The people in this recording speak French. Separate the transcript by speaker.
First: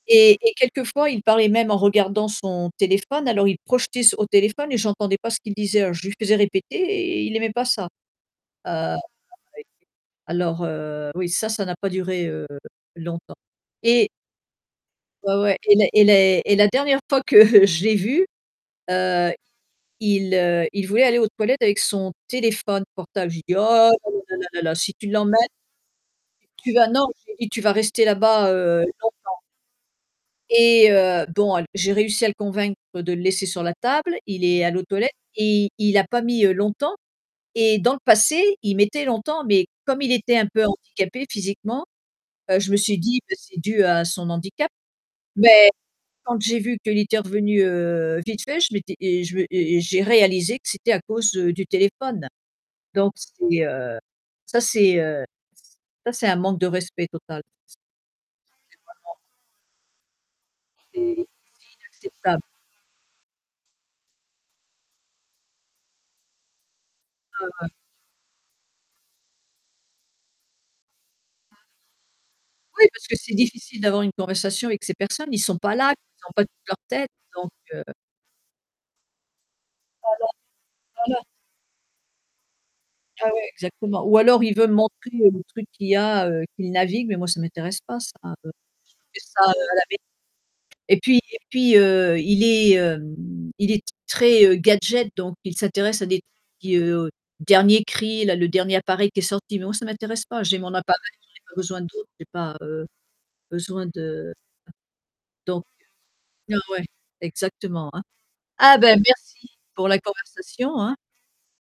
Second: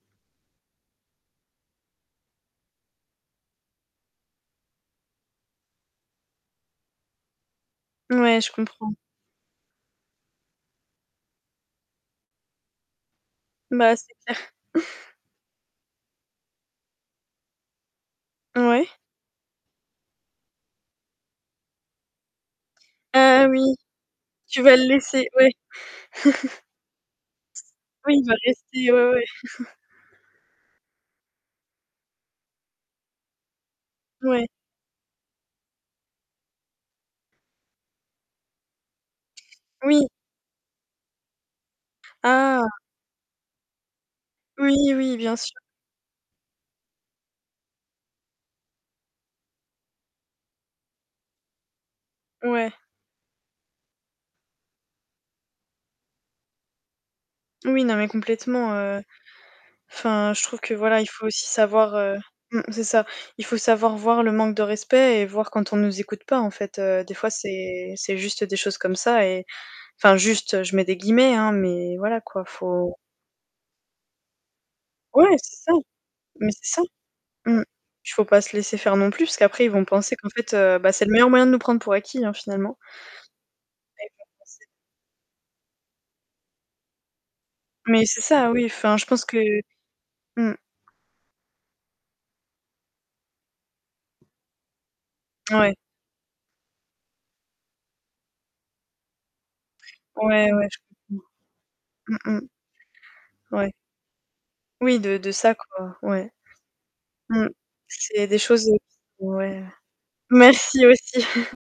Speaker 1: Et et quelquefois, il parlait même en regardant son téléphone alors il projetait s au téléphone et j'entendais pas ce qu'il disait, alors je lui faisais répéter, et il aimait pas ça.
Speaker 2: Ouais, je comprends.
Speaker 1: Heu, [unintelligible] alors, heu, oui, ça, ça n'a pas duré, heu, longtemps.
Speaker 2: Bah, c'est
Speaker 1: Et
Speaker 2: clair.
Speaker 1: Ouais ouais, et la et les et la dernière fois que je l'ai vu,
Speaker 2: Oui.
Speaker 1: heu, il, heu, il voulait aller aux toilettes avec son téléphone portable. J'ai
Speaker 2: Ah
Speaker 1: dit: «Oh
Speaker 2: oui.
Speaker 1: là là là là
Speaker 2: Tu
Speaker 1: là là,
Speaker 2: vas le
Speaker 1: si tu
Speaker 2: laisser?
Speaker 1: l'emmènes»
Speaker 2: Ouais. C
Speaker 1: «tu vas». Non, j'ai dit: «Tu vas rester
Speaker 2: oui, il va
Speaker 1: là-bas, heu,
Speaker 2: rester ouais, ouais.
Speaker 1: longtemps». Et heu, bon, al j'ai réussi à le convaincre de le laisser sur la table, il
Speaker 2: Ouais.
Speaker 1: est allé aux toilettes et il a pas mis, heu, longtemps. Et dans le passé, il mettait longtemps, mais comme
Speaker 2: Oui.
Speaker 1: il était un peu handicapé physiquement, heu,
Speaker 2: Ah!
Speaker 1: je me suis dit que c'est dû à son handicap.
Speaker 2: Oui, oui, bien sûr.
Speaker 1: Mais quand j'ai vu qu'il était revenu, heu, vite fait, je m'étais et je et j'ai réalisé que c'était à cause, heu, du téléphone.
Speaker 2: Ouais.
Speaker 1: Donc, c'est, heu, ça c'est, heu, ç ça c'est un manque de respect total. C c'est
Speaker 2: Oui, non, mais complètement, heu.
Speaker 1: vraiment
Speaker 2: Enfin, je trouve que
Speaker 1: C'est c'est
Speaker 2: voilà, il faut aussi savoir, heu,
Speaker 1: inacceptable.
Speaker 2: mmh, c'est ça, il faut savoir voir le manque de respect et voir quand on nous écoute pas, en fait, heu, des fois,
Speaker 1: Ouais, ouais.
Speaker 2: c'est c'est juste des choses comme ça et enfin, «juste», je mets des guillemets, hein, mais voilà, quoi,
Speaker 1: Oui
Speaker 2: faut
Speaker 1: parce que c'est difficile d'avoir une conversation avec ces personnes,
Speaker 2: Ouais,
Speaker 1: ils
Speaker 2: c'est
Speaker 1: sont
Speaker 2: ça,
Speaker 1: pas là, ils ont pas
Speaker 2: mais
Speaker 1: toute leur
Speaker 2: c'est ça,
Speaker 1: tête donc,
Speaker 2: mmh.
Speaker 1: heu
Speaker 2: Faut pas se laisser faire non plus, parce qu'après, ils vont penser
Speaker 1: Voilà,
Speaker 2: qu'en fait, heu, bah, c'est le
Speaker 1: voilà.
Speaker 2: meilleur moyen de nous prendre pour acquis, hein, finalement.
Speaker 1: Ah ouais, exactement.
Speaker 2: Là
Speaker 1: Ou
Speaker 2: ils vont
Speaker 1: alors il
Speaker 2: penser
Speaker 1: veut me montrer le truc qu'il y a, heu, qu'il navigue, mais moi ça m'intéresse pas
Speaker 2: Mais
Speaker 1: ça,
Speaker 2: c'est ça,
Speaker 1: heu.
Speaker 2: oui, enfin je
Speaker 1: Je
Speaker 2: pense
Speaker 1: fais
Speaker 2: que
Speaker 1: ça, heu, à la maison.
Speaker 2: mmh.
Speaker 1: Et puis et puis, heu, il est, hem, il est très, heu, gadget, donc il
Speaker 2: Ouais.
Speaker 1: s'intéresse à des trucs qui, heu dernier cris, là le dernier appareil qui est sorti. Mais moi ça m'intéresse pas.
Speaker 2: Ouais,
Speaker 1: J'ai
Speaker 2: ouais,
Speaker 1: mon
Speaker 2: je
Speaker 1: appareil,
Speaker 2: comprends.
Speaker 1: j'en ai pas besoin d'autres, j'ai
Speaker 2: Mmh
Speaker 1: pas, heu,
Speaker 2: mh, ouais.
Speaker 1: besoin de
Speaker 2: Oui, de de ça,
Speaker 1: donc
Speaker 2: quoi, ouais.
Speaker 1: ouais
Speaker 2: Mmh,
Speaker 1: exactement, hein.
Speaker 2: c'est des choses, heu,
Speaker 1: Ah bah
Speaker 2: qui sont
Speaker 1: merci
Speaker 2: ouais.
Speaker 1: pour la conversation,
Speaker 2: Merci
Speaker 1: hein.
Speaker 2: aussi.